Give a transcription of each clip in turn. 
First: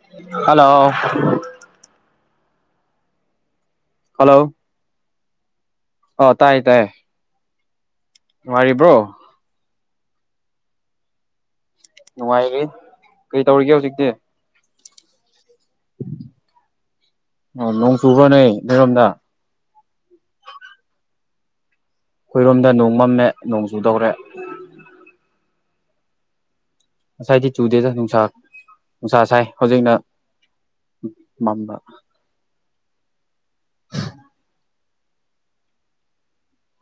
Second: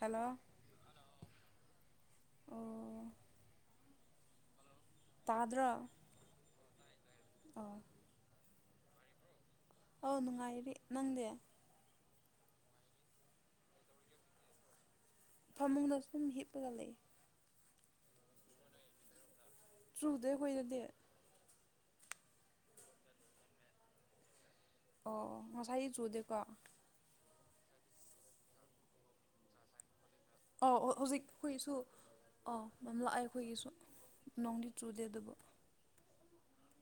hello hello ꯑꯣ hello ꯇꯥꯗ꯭ꯔꯣ ꯑꯣ ꯇꯥꯏ ꯇꯥꯏꯌꯦ ꯑꯣ ꯅꯨꯉꯥꯏꯔꯤꯕ꯭ꯔꯣ ꯑꯧ ꯅꯨꯡꯉꯥꯏꯔꯤ ꯅꯪꯗꯤ ꯅꯨꯡꯉꯥꯏꯔꯤ ꯀꯩ ꯇꯧꯔꯤꯒꯦ ꯍꯧꯖꯤꯛꯇꯤ ꯐꯃꯨꯡꯗ ꯁꯨꯝ ꯍꯤꯞꯄꯒ ꯂꯩ ꯆꯨꯕ꯭ꯔꯅꯦ ꯅꯣꯏꯔꯣꯝꯗ ꯆꯨꯗꯦ ꯑꯈꯣꯏꯗꯗꯤ ꯑꯩꯈꯣꯏꯔꯣꯝꯗ ꯅꯣꯡ ꯃꯝꯃꯦ ꯅꯣꯡ ꯆꯨꯗꯧꯔꯦ ꯑꯣ ꯉꯁꯥꯏꯒꯤ ꯆꯨꯗꯦꯀꯣ ꯉꯁꯥꯏꯗꯤ ꯆꯨꯗꯦꯗ ꯅꯨꯡꯁꯥ ꯅꯨꯡꯁꯥ ꯁꯥꯏ ꯍꯧꯖꯤꯛꯅ ꯑꯧ ꯑꯣ ꯍꯧꯖꯤꯛ ꯑꯩꯈꯣꯏꯁꯨ ꯃꯝꯕ ꯑꯥꯎ ꯌꯥꯝ ꯂꯥꯛꯑꯦ ꯑꯩꯈꯣꯏꯒꯤꯁꯨ ꯅꯣꯡꯗꯤ ꯆꯨꯗꯦ ꯑꯗꯨꯕꯨ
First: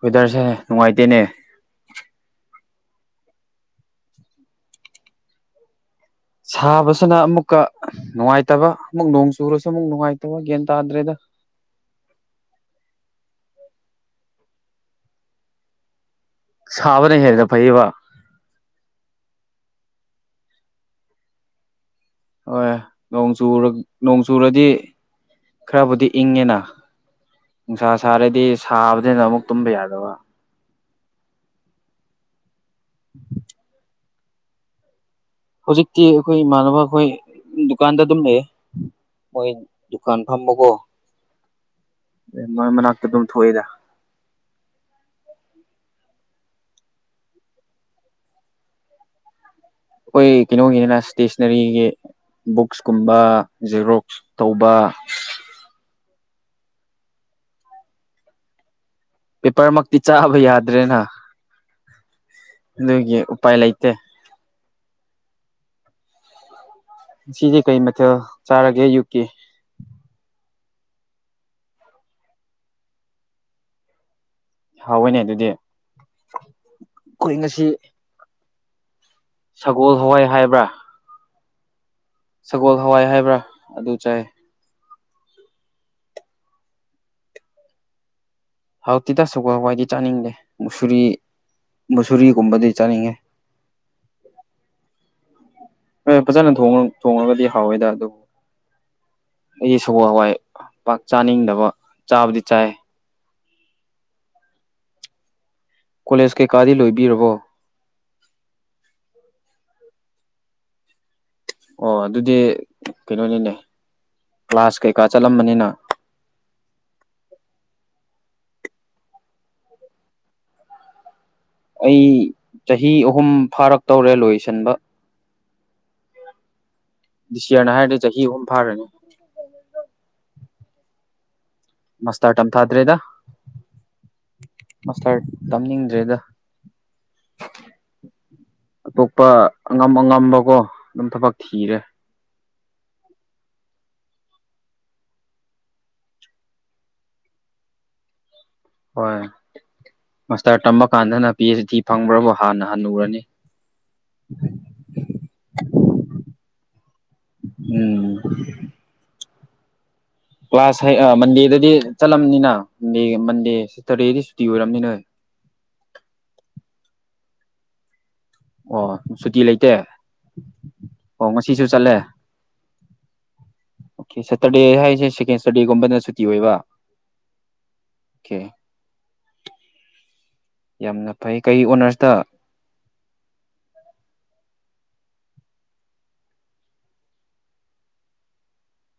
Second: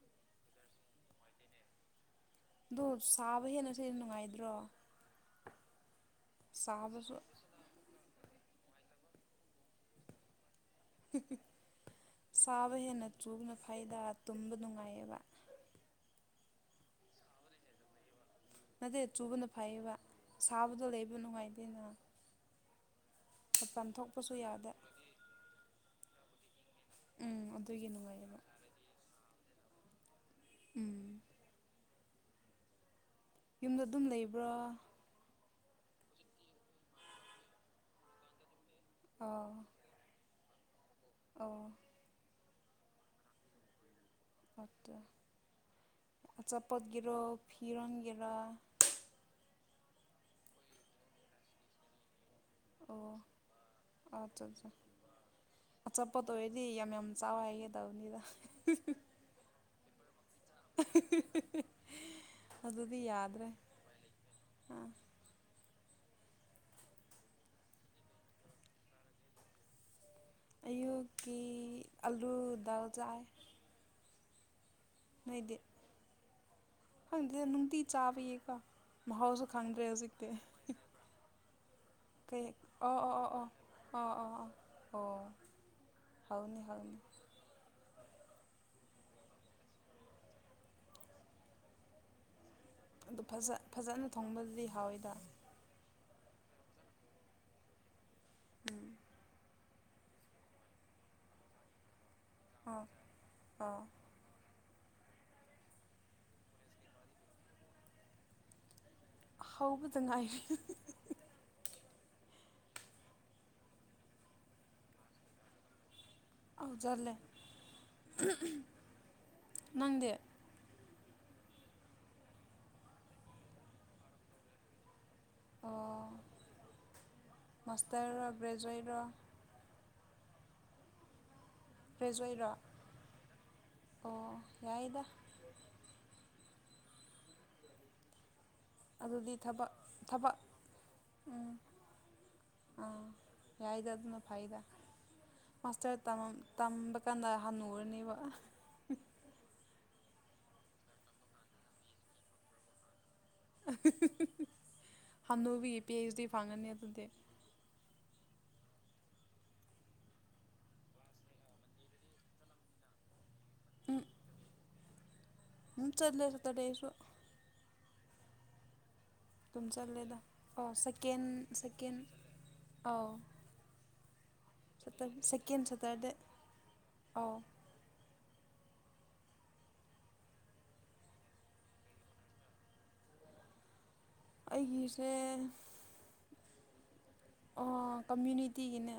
ꯋꯦꯗꯔꯁꯦ ꯅꯨꯡꯉꯥꯏꯇꯦꯅꯦ ꯑꯣ ꯁꯥꯕ ꯍꯦꯟꯅꯁ ꯅꯨꯡꯉꯥꯏꯗ꯭ꯔꯣ ꯁꯥꯕꯁꯨ ꯁꯥꯕꯁꯤꯅ ꯑꯃꯨꯛꯀ ꯅꯨꯡꯉꯥꯏꯇꯕ ꯑꯃꯨꯛ ꯅꯣꯡ ꯆꯨꯔꯁꯨ ꯑꯃꯨꯛ ꯅꯨꯡꯉꯥꯏꯇꯕ ꯇꯥꯗ꯭ꯔꯦꯗ ꯍꯤ ꯍꯤ ꯁꯥꯕꯦꯅ ꯆꯨꯕꯅ ꯐꯩꯗ ꯇꯨꯝꯕ ꯅꯨꯡꯉꯥꯏꯌꯦꯕ ꯁꯥꯕꯅ ꯍꯦꯔꯦꯗ ꯐꯩꯌꯦꯕ ꯅꯠꯇꯦ ꯆꯨꯕꯅ ꯐꯩꯌꯦꯕ ꯁꯥꯕꯗꯣ ꯂꯩꯕ ꯅꯨꯡꯉꯥꯏꯇꯦꯅ ꯍꯣꯏ ꯅꯣꯡ ꯆꯨ ꯃꯄꯥꯟ ꯅꯣꯡ ꯊꯣꯛꯄꯁꯨ ꯆꯨꯔꯗꯤ ꯌꯥꯗꯦ ꯈꯔꯕꯨꯗꯤ ꯏꯪꯉꯦꯅ ꯎꯝ ꯑꯗꯨꯒꯤ ꯅꯨꯡꯁꯥ ꯅꯨꯡꯉꯥꯏꯌꯦꯕ ꯁꯥꯔꯗꯤ ꯁꯥꯕꯗꯤꯅ ꯑꯃꯨꯛ ꯇꯨꯝꯕ ꯌꯥꯗꯕ ꯎꯝ ꯌꯨꯝꯗ ꯑꯗꯨꯝ ꯂꯩꯕ꯭ꯔꯣ ꯍꯧꯖꯤꯛꯇꯤ ꯑꯩꯈꯣꯏ ꯏꯃꯥꯟꯅꯕ ꯑꯩꯈꯣꯏ ꯗꯨꯀꯥꯟꯗ ꯑꯗꯨꯝ ꯂꯩꯌꯦ ꯃꯣꯏ ꯑꯥ ꯗꯨꯀꯥꯟ ꯑꯃꯀꯣ ꯑꯣ ꯑꯦ ꯃꯣꯏ ꯃꯅꯥꯛꯇ ꯑꯗꯨꯝ ꯊꯣꯛꯑꯦꯗ [unintelligible] ꯑꯆꯥꯄꯠ ꯔꯣ ꯐꯔꯣꯟꯒꯔ ꯑꯩꯈꯣꯏ ꯀꯩꯅꯣꯒꯤꯅꯤꯅ ꯏꯁꯇꯦꯁꯅꯔꯤꯒꯤ ꯕꯨꯛꯁꯀꯨꯝꯕ ꯑꯣ ꯖꯦꯔꯣꯛꯁ ꯇꯧꯕ ꯆꯠꯄꯣ ꯇ ꯑꯣꯏꯔꯗꯤ ꯌꯥꯝ ꯌꯥꯝ ꯆꯥꯎꯋꯦ ꯍꯥꯏꯒꯦ ꯇꯕꯅꯤꯗ ꯄꯦꯄꯔꯃꯛꯇꯤ ꯆꯥꯕ ꯌꯥꯗ꯭ꯔꯦꯅ ꯑꯗꯨꯗꯤ ꯑꯗꯨꯒꯤ ꯌꯥꯗ꯭ꯔꯦ ꯎꯄꯥꯏ ꯂꯩꯇꯦ ꯑꯥ ꯁꯤꯗꯤ ꯀꯩ ꯃꯊꯦꯜ ꯆꯥꯔꯒꯦ ꯑꯌꯨꯛꯀꯤ ꯑꯌꯨꯀꯤ ꯑꯂꯨ ꯗꯜ ꯆꯥꯏ ꯍꯥꯎꯋꯦꯅꯦ ꯑꯗꯨꯗꯤ ꯅꯣꯏꯗꯤ ꯑꯩꯈꯣꯏ ꯍꯪꯗ ꯉꯁꯤ ꯅꯨꯡꯇꯤ ꯆꯥꯕꯌꯦꯀꯣ ꯃꯍꯥꯎꯁꯨ ꯈꯪꯗ꯭ꯔꯦ ꯁꯒꯣꯜ ꯍꯋꯥꯏ ꯍꯧꯖꯤꯛꯇꯤ ꯍꯥꯏꯕ꯭ꯔꯥ ꯀꯩ ꯁꯒꯣꯜ ꯑꯣ ꯍꯋꯥꯏ ꯑꯣ ꯍꯥꯏꯕ꯭ꯔꯥ ꯑꯣ ꯑꯗꯨ ꯑꯣ ꯆꯥꯏ ꯑꯣ ꯑꯣ ꯑꯣ ꯑꯣ ꯍꯥꯎꯅꯤ ꯍꯥꯎꯅꯤ ꯍꯋꯥꯏꯇꯦꯗ ꯇꯒꯣꯜ ꯍꯋꯥꯏꯗꯤ ꯆꯥꯅꯤꯡꯗꯦ ꯃꯨꯁꯔꯤ ꯃꯨꯁꯨꯔꯤꯒꯨꯝꯕꯗꯤ ꯆꯥꯅꯤꯡꯉꯦ ꯑꯗꯨ ꯐꯖ ꯐꯖꯅ ꯊꯣꯡꯕꯗꯨꯗꯤ ꯍꯥꯎꯋꯤꯗ ꯑꯣ ꯐꯖꯅ ꯊꯣꯡꯉꯒꯗꯤ ꯍꯥꯎꯋꯦꯗ ꯑꯗꯨꯕꯨ ꯎꯝ ꯑꯩꯗ ꯁꯒꯣ ꯍꯋꯥꯏ ꯄꯥꯛ ꯆꯥꯅꯤꯡꯗꯕ ꯆꯥꯕꯨꯗꯤ ꯆꯥꯏ ꯑꯥ ꯀꯣꯂꯦꯖ ꯀꯩꯀꯥꯗꯤ ꯂꯣꯏꯕꯤꯔꯕꯣ ꯍꯧꯕꯗ ꯉꯥꯏꯔꯤ ꯑꯣ ꯑꯗꯨꯗꯤ ꯀꯩꯅꯣꯅꯤꯅꯦ ꯀ꯭ꯂꯥꯁ ꯀꯩꯀꯥ ꯆꯠꯂꯝꯕꯅꯤꯅ ꯑꯎ ꯖꯠꯂꯦ ꯅꯪꯗꯤ ꯑꯩ ꯆꯍꯤ ꯑꯍꯨꯝ ꯐꯥꯔꯛꯇꯧꯔꯦ ꯂꯣꯏꯁꯤꯟꯕ ꯑꯣ ꯗꯤꯁꯤꯌꯥꯅ ꯍꯥꯏꯔꯗꯤ ꯆꯍꯤ ꯃꯥꯁꯇꯔꯔꯣ ꯑꯍꯨꯝ ꯐꯥꯔꯅꯤ ꯒ꯭ꯔꯦꯖꯨꯋꯦꯠꯔꯣ ꯃꯥꯁꯇꯔ ꯒ꯭ꯔꯦꯖꯨꯋꯦꯠꯔꯣ ꯇꯝꯊꯥꯗ꯭ꯔꯦꯗ ꯑꯣ ꯌꯥꯏꯗ ꯃꯥꯁꯇꯔ ꯇꯝꯅꯤꯡꯗ꯭ꯔꯦꯗ [inaudible] ꯑꯇꯣꯞꯄ ꯑꯗꯨꯗꯤ ꯊꯕꯛ ꯑꯉꯝ ꯊꯕꯛ ꯑꯉꯝꯕꯀꯣ ꯑꯗꯨꯝ ꯊꯕꯛ ꯎꯝ ꯊꯤꯔꯦ ꯑꯥ ꯌꯥꯎꯗ ꯑꯗꯨꯅ ꯐꯥꯏꯗ ꯃꯥꯁꯇꯔ ꯇꯝ ꯇꯝꯕ ꯀꯥꯟꯗ ꯍꯜꯟꯅꯨꯔꯅꯦꯕ ꯍꯣꯏ ꯃꯥꯁꯇꯔ ꯇꯝꯃ ꯀꯥꯟꯗꯅ ꯄꯤ ꯑꯩꯆ ꯗꯤ ꯐꯪꯕ꯭ꯔꯕꯨ ꯍꯥꯟꯅ ꯍꯜꯂꯨꯔꯅꯤ ꯍꯥꯅꯨꯕꯤ ꯄꯤꯑꯆꯗꯤ ꯐꯪꯒꯅꯤ ꯑꯗꯨꯗꯤ ꯎꯝ ꯀ꯭ꯂꯥꯁ ꯃꯟꯗꯦꯗꯗꯤ ꯆꯠꯂꯝꯅꯤꯅꯟꯗꯦ ꯃꯟꯗꯦ ꯁꯦꯇꯔꯗꯦꯗꯤ ꯁꯨꯇꯤ ꯑꯣꯏꯔꯕꯝꯅꯤ ꯅꯣꯏ ꯍꯝ ꯆꯠꯂꯦ ꯁꯥꯇ꯭ꯔꯗꯦ ꯁꯨ ꯑꯣ ꯁꯨꯇꯤ ꯑꯗꯨꯝ ꯂꯩꯇꯦ ꯆꯠꯂꯦꯗ ꯑꯥ ꯁꯀꯦꯟ ꯑꯣ ꯉꯁꯤꯁꯨ ꯆꯠꯂꯦ ꯁꯀꯦꯟ ꯑꯥꯎ ꯑꯣꯀꯦ ꯁꯦꯇꯔꯗꯦ ꯍꯥꯏꯁꯦ ꯁꯦꯀꯦꯟ ꯁꯇꯔꯗꯦꯒꯨꯝꯕꯅ ꯁꯇꯔꯗꯦ ꯁꯨꯇꯤ ꯑꯣꯏꯕ ꯑꯧ ꯑꯣꯀꯦ [inaudible] ꯌꯥꯝꯅ ꯐꯩ ꯀꯩ ꯑꯣꯅꯔꯁꯇ ꯑꯩꯒꯤꯁꯦ ꯑꯣ ꯀꯃꯨꯅꯤꯇꯤꯒꯤꯅ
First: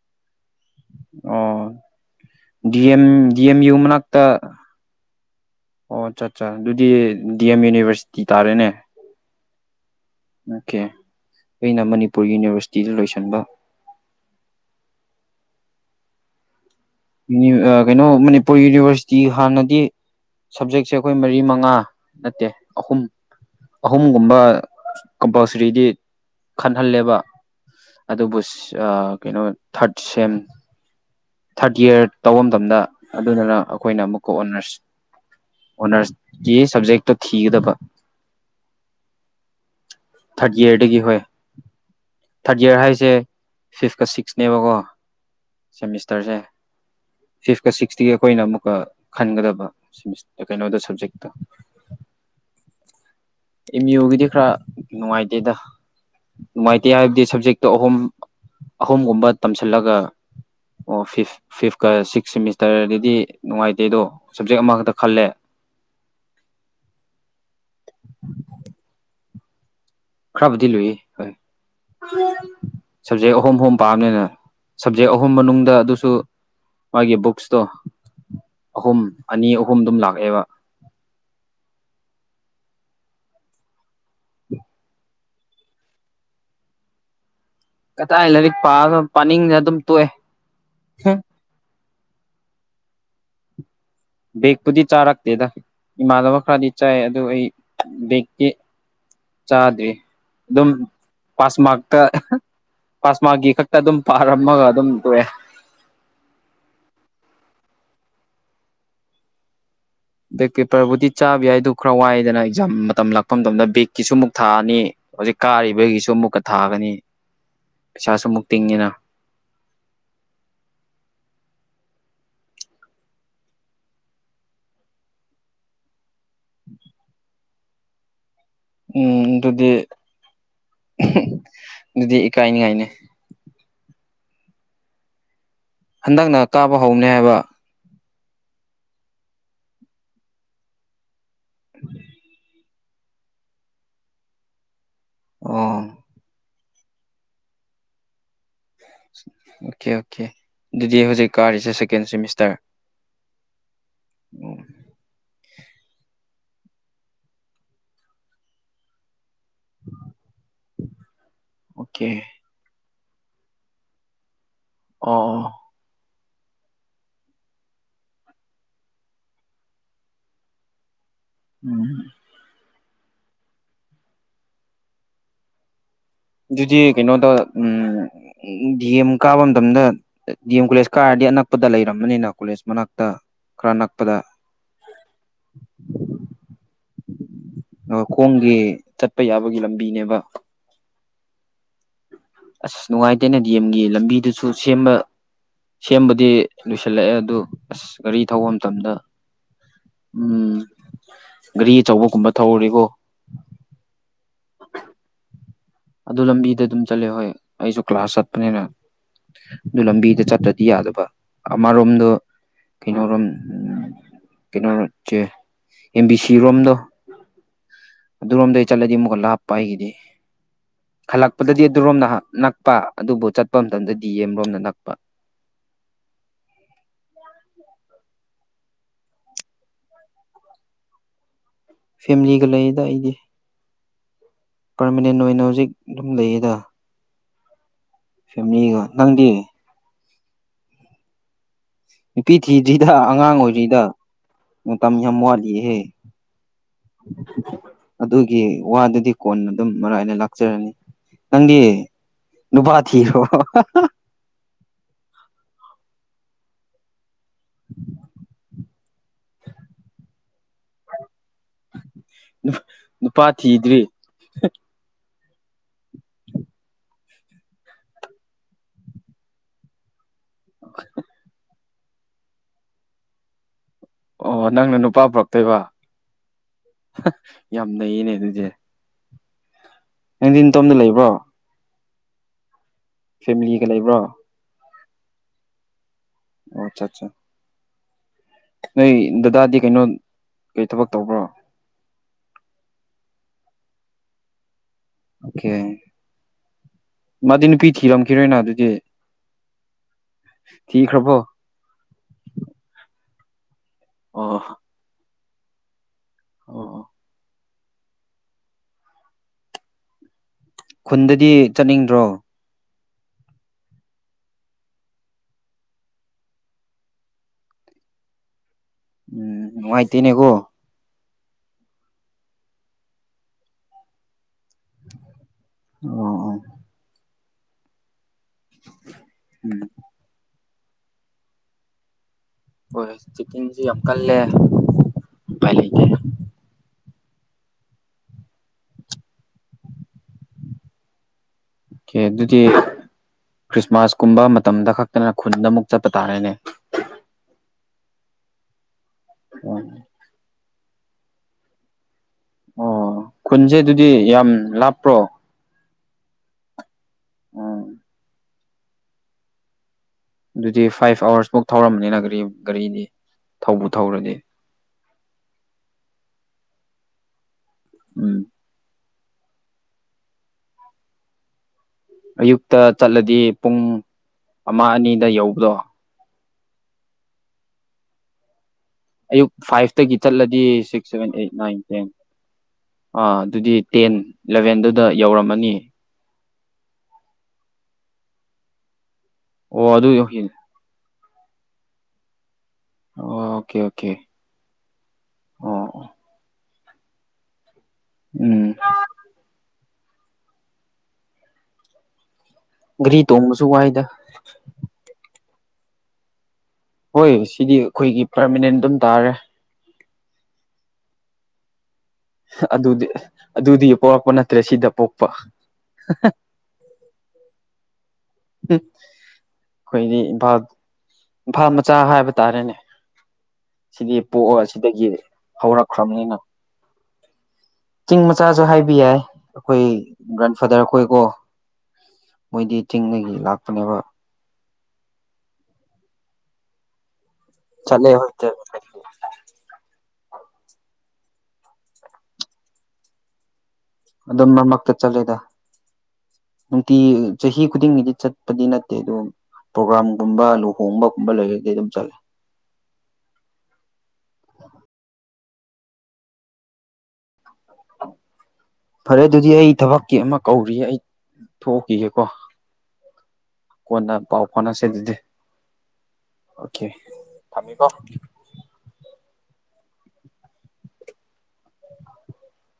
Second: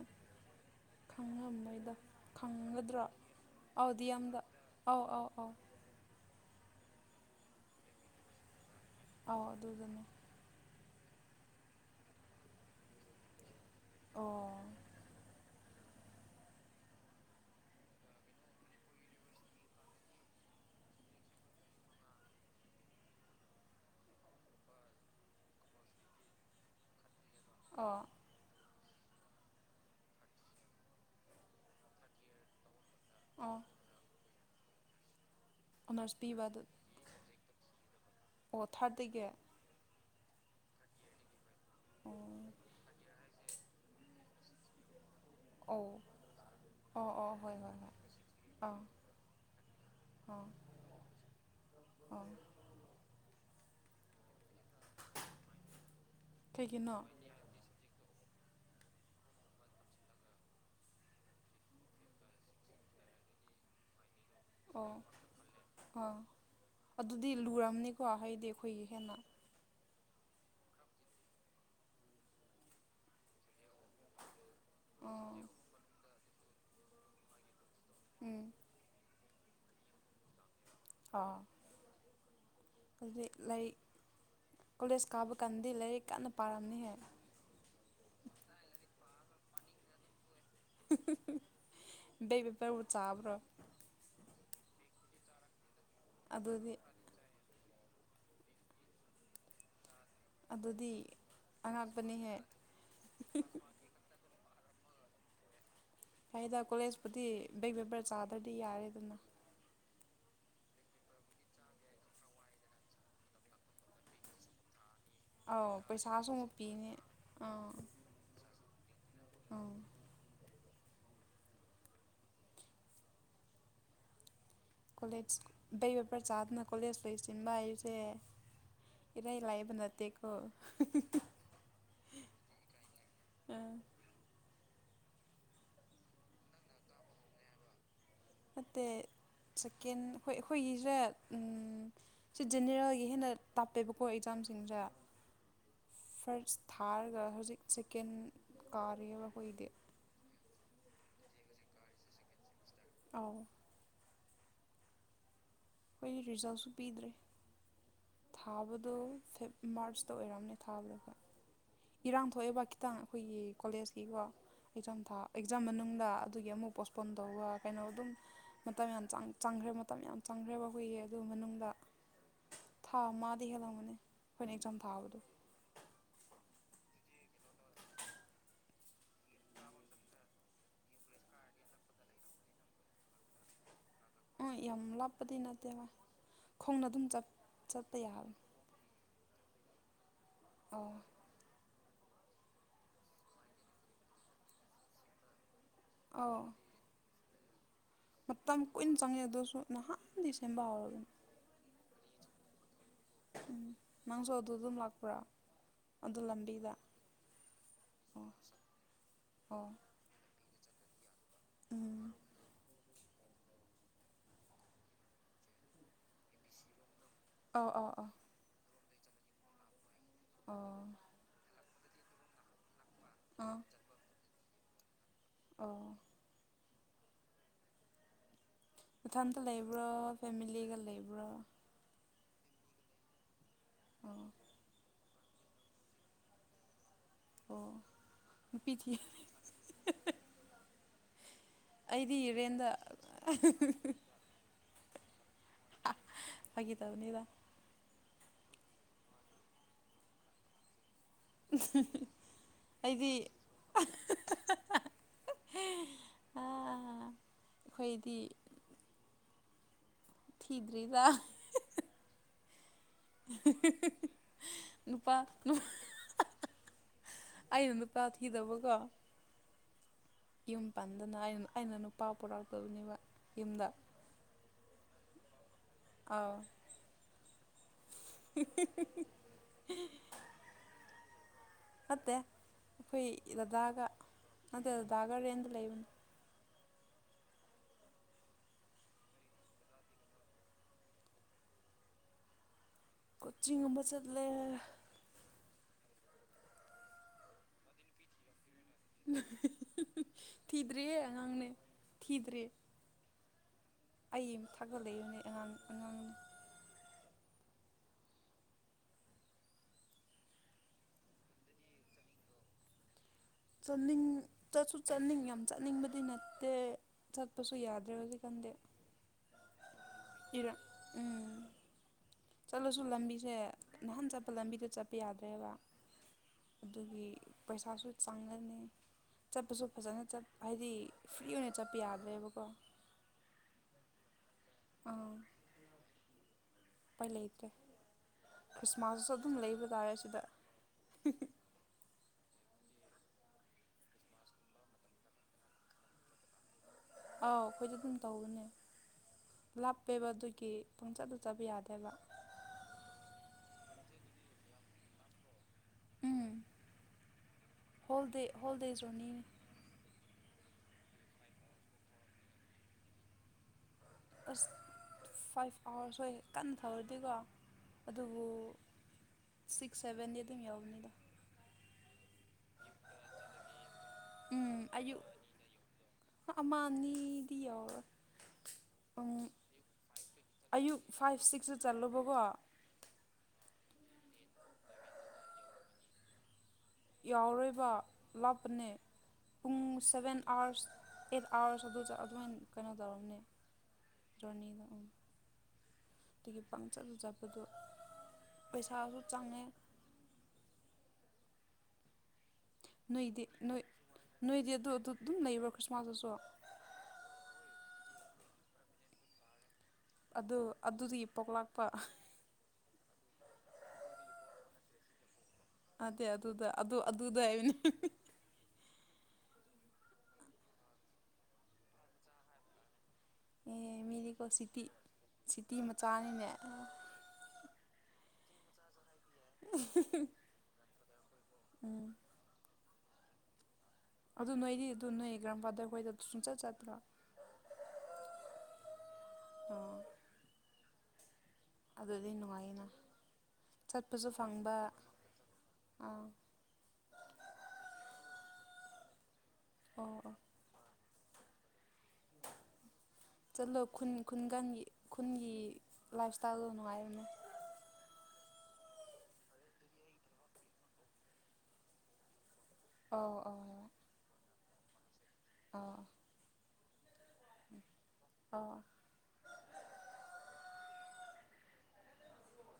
ꯑꯣ ꯈꯪꯉꯝꯃꯣꯏꯗ ꯗꯤ ꯈꯪꯒꯗ꯭ꯔꯥ ꯑꯦꯝ ꯗꯤ ꯑꯦꯝ ꯌꯨ ꯑꯎ ꯗꯤ ꯃꯅꯥꯛꯇ ꯑꯦꯝ ꯗ ꯑꯥꯎ ꯑꯥꯎ ꯑꯥꯎ ꯑꯣ ꯑꯠꯆꯥ ꯑꯠꯆꯥ ꯑꯗꯨꯗꯤ ꯗꯤ ꯑꯦꯝ ꯌꯨꯅꯤꯕꯔꯁꯤꯇꯤ ꯇꯥꯔꯦꯅꯦ ꯑ ꯑꯗꯨꯗꯅꯤ ꯑꯣꯀꯦ ꯑꯩꯅ ꯃꯅꯤꯄꯨꯔ ꯌꯨꯅꯤꯚꯔꯁꯤꯇꯤꯗ ꯂꯣꯏꯁꯤꯟꯕ ꯑꯣ ꯀꯩꯅꯣ ꯃꯅꯤꯄꯨꯔ ꯌꯨꯅꯤꯚꯔꯁꯤꯇꯤ ꯍꯥꯟꯅꯗꯤ ꯁꯕꯖꯦꯛꯁꯦ ꯑꯩꯈꯣꯏ ꯃꯔꯤ ꯃꯉꯥ ꯅꯠꯇꯦ ꯑꯍꯨꯝ ꯑꯍꯨꯝꯒꯨꯝꯕ ꯀꯝꯄꯜꯁꯔꯤꯗꯤ ꯈꯟꯍꯜꯂꯦꯕ ꯑꯣ ꯑꯗꯨꯕꯨ ꯀꯩꯅꯣ ꯊꯥꯔꯠ ꯁꯦꯝ ꯊꯥꯔꯠ ꯏꯌꯥꯔ ꯇꯧꯕ ꯃꯇꯝꯗ ꯑꯗꯨꯗꯨꯅ ꯑꯣ ꯑꯩꯈꯣꯏꯅ ꯑꯃꯨꯛꯀ ꯑꯣꯟꯅꯔꯁꯤ ꯑꯣꯅꯔꯁ ꯄꯤꯕ ꯑꯣꯅꯔꯁꯀꯤ ꯑꯗꯨ ꯁꯕꯖꯦꯛꯇꯣ ꯊꯤꯒꯗꯕ ꯑꯣ ꯊꯥꯔꯠꯇꯒꯤ ꯑꯣ ꯊꯥꯔꯠ ꯌꯔꯗꯒꯤ ꯍꯣꯏ ꯊꯥꯔꯠ ꯏꯌꯥꯔ ꯍꯥꯏꯁꯦ ꯐꯤꯐꯀ ꯁꯤꯛꯁꯅꯦꯕꯀꯣ ꯑꯧ ꯁꯦꯃꯤꯁꯇꯔꯁꯦ ꯑꯣ ꯑꯣ ꯍꯣꯏ ꯐꯤꯐꯀ ꯍꯣꯏ ꯍꯣꯏ ꯁꯤꯛꯁꯇꯒꯤ ꯑꯩꯈꯣꯏꯅ ꯑꯃꯨꯛꯀ ꯑꯥ ꯈꯟꯒꯗꯕ ꯑꯥ ꯀꯩꯅꯣꯗ ꯁꯕꯖꯦꯛꯇ [inaudible] ꯑꯥ ꯑꯦꯝ ꯌꯨꯒꯤꯗꯤ ꯈꯔ ꯅꯨꯡꯉꯥꯏꯇꯦꯗ ꯅꯨꯡꯉꯥꯏꯇꯦ ꯀꯩꯒꯤꯅꯣ ꯍꯥꯏꯕꯗꯤ ꯁꯕꯖꯦꯛꯇꯣ ꯑꯍꯨꯝ ꯑꯍꯨꯝꯒꯨꯝꯕ ꯇꯝꯁꯤꯜꯂꯒ ꯑꯣ ꯐꯤꯐ ꯐꯤꯐꯀ ꯁꯤꯛꯁ ꯁꯦꯃꯤꯁꯇꯔꯗꯗꯤ ꯅꯨꯡꯉꯥꯏꯇꯦ ꯑꯗꯣ ꯍꯧꯖꯤꯛ ꯑꯃꯈꯛꯇ ꯑꯣ ꯈꯜꯂꯦ ꯑꯥ ꯑꯗꯨꯗꯤ ꯂꯨꯝꯅꯤꯀꯣ ꯍꯥꯏꯗꯤ ꯑꯩꯈꯣꯏꯒꯤ ꯍꯦꯟꯅ ꯈꯔꯕꯨꯗꯤ ꯂꯨꯏꯏ ꯍꯣꯏ ꯁꯕꯖꯦꯛ ꯑꯍꯨꯝ ꯑꯍꯨꯝ ꯄꯥꯕꯅꯤꯅ ꯁꯕꯖꯦꯛ ꯑꯍꯨꯝ ꯑꯥ ꯃꯅꯨꯡꯗ ꯑꯗꯨꯁꯨ ꯃꯥꯒꯤ ꯕꯨꯛꯁꯇꯣ ꯎꯝ ꯑꯍꯨꯝ ꯑꯅꯤ ꯑꯍꯨꯝ ꯑꯗꯨꯝ ꯂꯥꯛꯑꯦꯕ ꯑꯥ ꯑꯗꯨꯗꯤ ꯂꯥꯏꯔꯛ ꯀꯣꯂꯦꯖ ꯀꯥꯕ ꯀꯥꯟꯗꯗꯤ ꯂꯥꯏꯔꯤꯛ ꯀꯟꯅ ꯄꯥꯔꯝꯅꯤ ꯍꯦ ꯀꯗꯥꯏ ꯂꯥꯏꯔꯤꯛ ꯄꯥꯒ ꯄꯥꯅꯤꯡꯗ ꯑꯗꯨꯝ ꯇꯣꯛꯑꯦ ꯕꯦꯛ ꯄꯦꯄꯔꯄꯨ ꯆꯥꯎꯥꯕꯔ ꯕꯦꯛꯄꯨꯗꯤ ꯆꯥꯔꯛꯇꯦꯗ ꯏꯃꯥꯟꯅꯕ ꯈꯔꯗꯤ ꯑꯗꯨꯗꯤ ꯆꯥꯏ ꯑꯗꯨ ꯑꯩ ꯕꯦꯛꯗꯤ ꯆꯥꯗ꯭ꯔꯦ ꯑꯗꯨꯝ ꯑꯗꯨꯗꯤ ꯄꯥꯁꯃꯥꯔꯛꯇ ꯑꯉꯥꯛꯄꯅꯤꯍꯦ ꯄꯥꯁꯃꯥꯔꯛꯀꯤ ꯈꯛꯇ ꯑꯗꯨꯝ ꯐꯔꯝꯃꯒ ꯑꯗꯨꯝ ꯇꯣꯛꯑꯦ ꯑꯩꯗ ꯀꯣꯂꯦꯖꯄꯨꯗꯤ ꯕꯦꯛ ꯄꯦꯄꯔ ꯆꯥꯗ꯭ꯔꯗꯤ ꯌꯥꯔꯦ ꯑꯗꯨꯅ ꯕꯦꯛ ꯄꯦꯄꯔꯕꯨꯗꯤ ꯆꯥꯕ ꯌꯥꯏꯗ ꯈꯔ ꯋꯥꯏꯗꯅ ꯑꯦꯛꯖꯥꯝ ꯃꯇꯝ ꯂꯥꯛꯄ ꯃꯇꯝꯗ ꯕꯦꯛꯀꯤꯁꯨ ꯑꯃꯨꯛ ꯊꯥꯛꯑꯅꯤ ꯍꯧꯖꯤꯛ ꯑꯧ ꯀꯥꯔꯤꯕꯒꯤꯁꯨ ꯄꯩꯁꯥꯁꯨ ꯑꯃꯨꯛꯀ ꯑꯃꯨꯛ ꯊꯥꯒꯅꯤ ꯄꯤꯅꯤ ꯑꯥ ꯄꯩꯁꯥꯁꯨ ꯑꯃꯨꯛ ꯇꯤꯡꯉꯤꯅ ꯑꯥ ꯀꯣꯂꯦꯖ ꯕꯩ ꯕꯦꯄꯔ ꯆꯥꯗꯅ ꯀꯣꯂꯦꯖ ꯂꯩꯁꯤꯟꯕ ꯍꯥꯏꯁꯦ ꯎꯝ ꯑꯗꯨꯗꯤ ꯑꯗꯨꯗꯤ ꯏꯀꯥꯏꯅꯤꯉꯥꯏꯅꯤ ꯑꯥ ꯍꯟꯗꯛꯅ ꯀꯥꯕ ꯍꯧꯅꯦ ꯍꯥꯏꯕ ꯅꯠꯇꯦ ꯁꯦꯀꯦꯟ ꯑꯩꯈꯣꯏ ꯑꯩꯈꯣꯏꯒꯤꯁꯤꯗ ꯖꯦꯅꯦꯔꯦꯜꯒꯤ ꯍꯦꯟꯅ ꯇꯥꯞꯄꯦꯕꯀꯣ ꯑꯦꯛꯖꯥꯝꯁꯤꯡꯁꯦ ꯑꯣ ꯊꯥꯔꯒ ꯍꯧꯖꯤꯛ ꯁꯦꯀꯦꯟ ꯀꯥꯔꯤꯑꯕ ꯑꯩꯈꯣꯏꯒꯤꯗꯤ ꯑꯣꯀꯦ ꯑꯣꯀꯦ ꯑꯗꯨꯗꯤ ꯍꯧꯖꯤꯛ ꯀꯥꯔꯤꯁꯦ ꯁꯦꯀꯦꯟ ꯁꯦꯃꯤꯁꯇꯔ ꯑꯎ ꯎꯝ ꯑꯩꯈꯣꯏꯗ ꯔꯤꯖꯜꯁꯨ ꯄꯤꯗ꯭ꯔꯦ ꯊꯥꯕꯗꯣ ꯐꯦꯞ ꯃꯥꯔꯁꯇ ꯑꯣꯏꯔꯝꯅꯦ ꯊꯥꯕꯗꯨ ꯑꯩꯈꯣꯏ ꯑꯣꯀꯦ ꯏꯔꯥꯡ ꯊꯣꯛꯑꯦꯕ ꯈꯤꯇꯪ ꯑꯩꯈꯣꯏꯒꯤ ꯀꯣꯂꯦꯖꯀꯤꯀꯣ ꯑꯦꯛꯖꯥꯝ ꯊꯥ ꯑꯣ ꯑꯣ ꯑꯦꯛꯖꯥꯝ ꯃꯅꯨꯡꯗ ꯑꯗꯨꯒꯤ ꯑꯃꯨꯛ ꯄꯣꯁꯄꯣꯟ ꯇꯧꯕ ꯀꯩꯅꯣ ꯑꯗꯨꯝ ꯃꯇꯝ ꯌꯥꯝ ꯆꯪꯈ꯭ꯔꯦ ꯃꯇꯝ ꯌꯥꯝ ꯆꯪꯈ꯭ꯔꯦꯕ ꯑꯩꯈꯣꯏꯒꯤ ꯑꯗꯨ ꯃꯅꯨꯡꯗ ꯎꯝ ꯊꯥ ꯑꯃꯗ ꯍꯦꯜꯂꯝꯒꯅꯤ ꯑꯩꯈꯣꯏꯅ ꯑꯦꯛꯖꯥꯝ ꯊꯥꯕꯗꯣ ꯑꯗꯨꯗꯤ ꯀꯩꯅꯣꯗ ꯎꯝ ꯎꯝ ꯗꯤ ꯑꯦꯝ ꯀꯥꯕ ꯃꯇꯝꯗ ꯗꯤ ꯑꯦꯝ ꯀꯣꯂꯦꯖ ꯀꯥꯔꯗꯤ ꯑꯅꯛꯄꯗ ꯂꯩꯔꯝꯕꯅꯤꯅ ꯀꯣꯂꯦꯖ ꯃꯅꯥꯛꯇ ꯈꯔ ꯅꯛ ꯎ ꯌꯥꯝꯂ ꯂꯞꯄꯗꯤ ꯅꯠꯇꯕ ꯈꯣꯡꯅ ꯑꯗꯨꯝ ꯆꯠꯄ ꯌꯥꯕꯦ ꯒꯤ ꯂꯝꯕꯤꯅꯦꯕ ꯑꯁ ꯅꯨꯡꯉꯥꯏꯇꯦꯅꯦ ꯗꯤ ꯑꯦꯝꯒꯤ ꯂꯝꯕꯤꯗꯨꯁꯨ ꯁꯦꯝꯕ ꯁꯦꯝꯕꯗꯤ ꯑꯧ ꯂꯣꯏꯁꯤꯜꯂꯛꯑꯦ ꯑꯗꯨ ꯑꯁ ꯒꯥꯔꯤ ꯊꯧꯕ ꯃꯇꯝ ꯃꯇꯝꯗ ꯀꯨꯏꯅ ꯆꯪꯉꯦ ꯑꯗꯨꯁꯨ ꯅꯍꯥꯟꯗꯤ ꯎꯝ ꯁꯦꯝꯕ ꯍꯧꯔꯕꯅꯤ ꯒꯥꯔꯤ ꯑꯆꯧꯕꯒꯨꯝꯕ ꯊꯧꯔꯤꯀꯣ ꯎꯝ ꯅꯪꯁꯨ ꯑꯗꯨ ꯑꯗꯨꯝ ꯂꯥꯛꯄ꯭ꯔꯥ ꯑꯗꯨ ꯂꯝꯕꯤꯗ ꯑꯗꯨꯝ ꯆꯠꯂꯦ ꯍꯣꯏ ꯑꯩꯁꯨ ꯀ꯭ꯂꯥꯁ ꯑꯣ ꯆꯠꯄꯅꯤꯅ ꯑꯣ ꯑꯗꯨ ꯂꯝꯕꯤꯗ ꯆ ꯌꯥꯗꯕ ꯎꯝ ꯑꯃꯔꯣꯝꯗꯣ ꯀꯩꯅꯣꯔꯣꯝ ꯀꯩꯅꯣ ꯆꯦ ꯑꯦꯝ ꯕꯤ ꯁꯤ ꯔꯣꯝꯗꯣ ꯑꯣ ꯑꯣ ꯑꯣ ꯑꯗꯨꯔꯣꯝꯗꯩ ꯆꯠꯂꯗꯤ ꯑꯃꯨꯛꯀ ꯂꯥꯞꯄ ꯑꯩꯒꯤꯗꯤ ꯑꯣ ꯈꯜꯂꯛꯄꯗꯗꯤ ꯑꯗꯨꯔꯣꯝꯅ ꯅꯛꯄ ꯑꯗꯨꯕꯨ ꯑꯥ ꯆꯠꯄ ꯃꯇꯝꯗꯗꯤ ꯗꯤ ꯑꯦꯝꯔꯣꯝꯅ ꯅꯛꯄ ꯑꯣ ꯅꯊꯟꯇ ꯂꯩꯕ꯭ꯔꯣ ꯐꯦꯃꯤꯂꯤꯒ ꯂꯩꯕ꯭ꯔꯣ ꯐꯦꯃꯤꯂꯤꯒ ꯂꯩꯌꯦꯗ ꯑꯩꯗꯤ ꯑꯣ ꯄꯔꯃꯤꯅꯦꯟ ꯑꯣꯏꯅ ꯍꯧꯖꯤꯛ ꯑꯗꯨꯝ ꯂꯩꯌꯦꯗ ꯑꯣ ꯅꯨꯄꯤ ꯐꯦꯃꯤꯂꯤꯒ ꯊꯤ ꯅꯪꯗꯤ ꯑꯩꯗꯤ ꯅꯨꯄꯤ ꯔꯦꯟꯗ ꯊꯤꯗ꯭ꯔꯤꯗ ꯑꯉꯥꯡ ꯑꯣꯏꯗ꯭ꯔꯤꯗ ꯃꯇꯝ ꯌꯥꯝ ꯋꯥꯠꯂꯤ ꯏꯍꯦ ꯐꯥꯒꯤ ꯇꯧꯕꯅꯤꯗ ꯑꯗꯨꯒꯤ ꯋꯥꯗꯨꯗꯤ ꯀꯣꯟꯅ ꯑꯗꯨꯝ ꯃꯔꯥꯏꯅ ꯂꯥꯛꯆꯔꯅꯤ ꯅꯪꯗꯤ ꯅꯨꯄꯥ ꯑꯩꯗꯤ ꯊꯤꯔꯣ [inaudible] ꯑꯥ ꯑꯩꯈꯣꯏꯗꯤ ꯊꯤꯗ꯭ꯔꯤꯗ ꯅꯨꯄꯥ ꯊꯤꯗ꯭ꯔꯤ ꯅꯨꯄꯥ ꯑꯩꯅ ꯅꯨꯄꯥ ꯊꯤꯗꯧꯕ ꯀꯣ ꯌꯨꯝ ꯄꯟꯗꯅ ꯑꯩꯅ ꯑꯩꯅ ꯅꯨꯄꯥ ꯄꯨꯣꯔꯥꯛꯇꯧꯕꯅꯦꯕ ꯌꯨꯝꯗ ꯑꯣ ꯅꯪꯅ ꯅꯨꯄꯥ ꯄꯨꯔꯛꯇꯣꯏꯕ ꯑꯧ ꯌꯥꯝ ꯅꯩꯅꯥ ꯑꯗꯨꯗꯤ [unintelligible] ꯅꯪꯗꯤ ꯅꯇꯣꯡꯇ ꯂꯩꯕꯣ ꯅꯠꯇꯦ ꯑꯩꯈꯣꯏ ꯗꯥꯗꯥꯒ ꯂꯩꯕ꯭ꯔꯣ ꯅꯠꯇꯦ ꯗꯥꯗꯥꯒ ꯔꯦꯟꯠꯇ ꯂꯩꯕꯅꯤ ꯑꯣ ꯑꯆꯥ ꯑꯠꯆꯥ ꯅꯣꯏ ꯗꯥꯗꯥꯗꯤ ꯀꯩꯅꯣ ꯀꯩ ꯊꯕꯛ ꯇꯧꯕ꯭ꯔꯣ ꯀꯣꯆꯤꯡ ꯑꯃ ꯆꯠꯂꯦ ꯑꯣꯀꯦ ꯃꯥꯗꯤ ꯅꯨꯄꯤ ꯊꯤꯔꯝꯈꯤꯔꯣꯏꯅ ꯑꯗꯨꯗꯤ ꯊꯤꯗ꯭ꯔꯤꯌꯦ ꯊꯤꯈ꯭ꯔꯕꯣ ꯑꯉꯥꯡꯅꯦ ꯊꯤꯗ꯭ꯔꯤꯌꯦ ꯑꯩꯒꯤ ꯃꯊꯛꯇ ꯂꯩꯌꯦꯅꯦ ꯑꯉꯥꯡ ꯑꯉꯥꯡ ꯑꯣ ꯑꯣ ꯈꯨꯟꯗꯗꯤ ꯆꯠꯅꯤꯡꯗ꯭ꯔꯣ ꯆꯠꯅꯤꯡ ꯆꯠꯁꯨ ꯆꯠꯅꯤꯡ ꯌꯥꯝ ꯆꯠꯅꯤꯡꯕꯗꯤ ꯅꯠꯇꯦ ꯆꯠꯄꯁꯨ ꯌꯥꯗ꯭ꯔꯦ ꯍꯧꯖꯤꯛꯀꯥꯟꯗꯤ ꯎꯝ ꯅꯨꯡꯉꯥꯏꯇꯦꯅꯦ ꯀꯣ ꯏꯔꯥꯡ ꯎꯝ ꯆꯠꯂꯁꯨ ꯂꯝꯕꯤꯁꯦ ꯅꯥꯍꯟ ꯆ ꯑ ꯂꯝꯕꯤꯗ ꯆꯠꯄ ꯌꯥꯗ꯭ꯔꯦꯕ ꯑꯣ ꯑꯣ ꯑꯗꯨꯒꯤ ꯄꯩꯁꯥꯁꯨ ꯆꯪꯡꯒꯅꯤ ꯎꯝ ꯆꯠꯄꯁꯨ ꯐꯖꯅ ꯆꯠ ꯍꯥꯏꯗꯤ ꯐ꯭ꯔꯤ ꯑꯣꯏꯅ ꯆꯠꯄ ꯌꯥꯗ꯭ꯔꯦꯕꯀꯣ ꯍꯣꯏ ꯍꯣꯏ ꯆꯦꯛꯀꯤꯡꯖꯨ ꯌꯥꯝ ꯀꯜꯂꯦ ꯑꯥ ꯎꯄꯥꯏ ꯂꯩꯇꯦ ꯎꯄꯥꯏ ꯂꯩꯇ꯭ꯔꯦ ꯈ꯭ꯔꯤꯁꯃꯥꯁꯇꯁꯨ ꯑꯗꯨꯝ ꯂꯩꯕ ꯇꯥꯔꯦ ꯁꯤꯗ ꯑꯣꯀꯦ ꯑꯗꯨꯗꯤ ꯈ꯭ꯔꯤꯁꯃꯥꯁ ꯀꯨꯝꯕ ꯃꯇꯝꯗ ꯈꯛꯇꯅ ꯈꯨꯟꯗ ꯑꯃꯨꯛ ꯆꯠꯄ ꯇꯥꯔꯦꯅꯦ ꯑꯥꯎ ꯑꯩꯈꯣꯏꯗꯤ ꯑꯗꯨꯝ ꯇꯧꯕꯅꯦ ꯂꯥꯞꯄꯦꯕ ꯑꯗꯨꯒꯤ ꯄꯨꯡ ꯆꯠꯇ ꯆꯠꯕ ꯌꯥꯗꯦꯕ ꯑꯣ ꯈꯨꯟꯁꯦ ꯑꯗꯨꯗꯤ ꯌꯥꯝ ꯂꯥꯞꯄ꯭ꯔꯣ ꯎꯝ ꯑꯣ ꯍꯣꯜꯗꯦ ꯍꯣꯜꯗꯦ ꯖ꯭ꯔꯣꯅꯤꯅꯦ ꯑꯗꯨꯗꯤ ꯐꯥꯏꯚ ꯑꯋꯥꯔꯁ ꯐꯥꯎ ꯊꯧꯔꯝꯅꯤꯅ ꯒꯥꯔꯤ ꯒꯥꯔꯤꯗꯤ ꯊꯧꯕ ꯑꯁ ꯐꯥꯏꯚ ꯑꯥꯋꯥꯔꯁ ꯍ ꯀꯟꯅ ꯊꯧꯔꯗꯤꯀꯣ ꯎꯝ ꯑꯗꯨꯕꯨ ꯁꯤꯛꯁ ꯁꯚꯦꯟꯗꯤ ꯑꯗꯨꯝ ꯌꯥꯎꯕꯅꯤꯗ ꯑꯌꯨꯛꯇ ꯆꯠꯂꯗꯤ ꯄꯨꯡ ꯑꯃ ꯎꯝ ꯑꯌꯨꯛ ꯑꯅꯤꯗ ꯌꯧꯕꯗꯣ ꯑꯃ ꯑꯅꯤꯗꯤ ꯌꯧꯔꯣꯏ ꯑꯌꯨꯛ ꯎꯝ ꯐꯥꯏꯚꯇꯒꯤ ꯆꯠꯂꯗꯤ ꯑꯌꯨꯛ six seven five eight nine ꯁꯤꯛꯁꯇ ꯇꯦꯟ ꯆꯠꯂꯨꯕꯀꯣ ꯑꯥ ꯑꯗꯨꯗꯤ ꯇꯦꯟ ꯏꯂꯚꯦꯟꯗꯨꯗ ꯌꯧꯔꯝꯃꯅꯤ ꯌꯥꯎꯔꯔꯣꯏꯕ ꯂꯥꯞꯄꯅꯦ ꯄꯨꯡ ꯑꯣ ꯑꯗꯨ ꯁꯚꯦꯟ ꯑꯥꯋꯔꯁ ꯑꯦꯠ ꯑꯋꯥꯔꯁ ꯑꯗꯨ ꯑꯗꯨꯝ ꯀꯩꯅꯣ ꯇꯧꯕꯅꯦ ꯑꯣꯀꯦ ꯑꯣꯀꯦ ꯖꯔꯅꯤ ꯎꯝ ꯑꯣ ꯆꯠꯆꯪ ꯆꯪꯔꯗꯩ ꯎꯝ ꯄꯩꯁꯥꯁꯨ ꯆꯪꯉꯦ ꯒꯥꯔꯤ ꯅꯣꯏꯗꯤ ꯇꯣꯡꯕꯁꯨ ꯅꯣꯏ ꯋꯥꯏꯗ ꯅꯣꯏꯗꯤ ꯑꯗꯨ ꯑꯗꯨ ꯑꯗꯨꯝ ꯂꯩꯕ꯭ꯔꯣ ꯈ꯭ꯔꯤꯁꯃꯥꯁꯇꯁꯨ ꯍꯣꯏ ꯁꯤꯗꯤ ꯑꯩꯈꯣꯏꯒꯤ ꯄꯔꯃꯅꯦꯟ ꯑꯗꯨꯝ ꯇꯥꯔꯦ ꯑꯗꯨ ꯑꯗꯨꯗꯤ ꯄꯣꯛ ꯂꯥꯛꯄ ꯑꯗꯨꯗꯤ ꯑꯗꯨꯗꯤ ꯄꯣꯛꯣꯔꯛꯄ ꯅꯠꯇ꯭ꯔꯦ ꯁꯤꯗ ꯄꯣꯛꯄ ꯑꯗꯦ ꯑꯗꯨꯗ ꯑꯗꯨ ꯑꯗꯨꯗ ꯍꯥꯏꯅꯦ ꯑꯩꯈꯣꯏꯗꯤ ꯏꯝꯐꯥꯜ ꯏꯝꯐꯥꯜ ꯃꯆꯥ ꯍꯥꯏꯕ ꯇꯥꯔꯦꯅꯦ ꯑꯦ ꯁꯤꯗꯤ ꯃꯤꯗꯤꯀꯣ ꯄꯣꯛꯑꯒ ꯁꯤꯇꯤ ꯁꯤꯗꯒꯤ ꯁꯤꯇꯤ ꯍꯧꯔꯛꯈ꯭ꯔꯕꯅꯤꯅ ꯃꯆꯥꯅꯤꯅꯦ ꯄꯤꯡ ꯃꯆꯥꯁꯨ ꯍꯥꯏꯕ ꯌꯥꯏ ꯑꯩꯈꯣꯏ ꯒ꯭ꯔꯥꯟ ꯐꯥꯗꯔ ꯑꯩꯈꯣꯏꯀꯣ ꯎꯝ ꯃꯣꯏꯗꯤ ꯆꯤꯡꯗꯒꯤ ꯂꯥꯛꯄꯅꯦꯕ ꯑꯗꯨ ꯅꯣꯏꯗꯤ ꯑꯗꯨ ꯅꯣꯏ ꯒ꯭ꯔꯥꯟꯐ꯭ꯥꯗꯔ ꯍꯣꯏꯗ ꯑꯗꯨ ꯁꯨꯝꯆꯠ ꯆꯠꯇ꯭ꯔꯥ ꯆꯠꯂꯦ ꯍꯣꯏ ꯆꯠꯂꯦ ꯑꯣ ꯑꯗꯨꯗꯤ ꯅꯨꯡꯉꯥꯏꯅ ꯑꯗꯨꯝ ꯃꯔꯃꯛꯇ ꯆꯠꯂꯦꯗ ꯑꯥ ꯑꯣ ꯅꯨꯡꯇꯤ ꯆꯍꯤ ꯈꯨꯗꯤꯡꯒꯤꯗꯤ ꯆꯠ ꯆꯠꯄꯗꯤ ꯅꯠꯇꯦ ꯑꯗꯨ ꯑꯣ ꯄ꯭ꯔꯣꯒ꯭ꯔꯥꯝꯒꯨꯝꯕ ꯂꯨꯍꯣꯡꯕꯒꯨꯝꯕ ꯂꯩꯔꯗꯤ ꯑꯗꯨꯝ ꯆꯠꯂꯦ ꯆꯠꯂꯣ ꯈꯨꯟ ꯈꯨꯟꯒꯪꯒꯤ ꯈꯨꯟꯒꯤ ꯂꯥꯏꯞ ꯏꯁꯇꯥꯏꯜꯗꯣ ꯅꯨꯡꯉꯥꯏꯕꯅꯦ ꯐꯔꯦ ꯑꯗꯨꯗꯤ ꯑꯩ ꯊꯕꯛꯀꯤ ꯑꯃ ꯀꯧꯔꯤꯌꯦ ꯑꯩ ꯊꯣꯛꯈꯤꯒꯦꯀꯣ ꯑꯧ ꯀꯅ ꯄꯥꯎ ꯐꯥꯎꯅꯁꯦ ꯑꯗꯨꯗꯤ ꯑꯥ ꯑꯣꯀꯦ ꯊꯝꯃꯦ ꯀꯣ ꯑꯧ [unintelligible]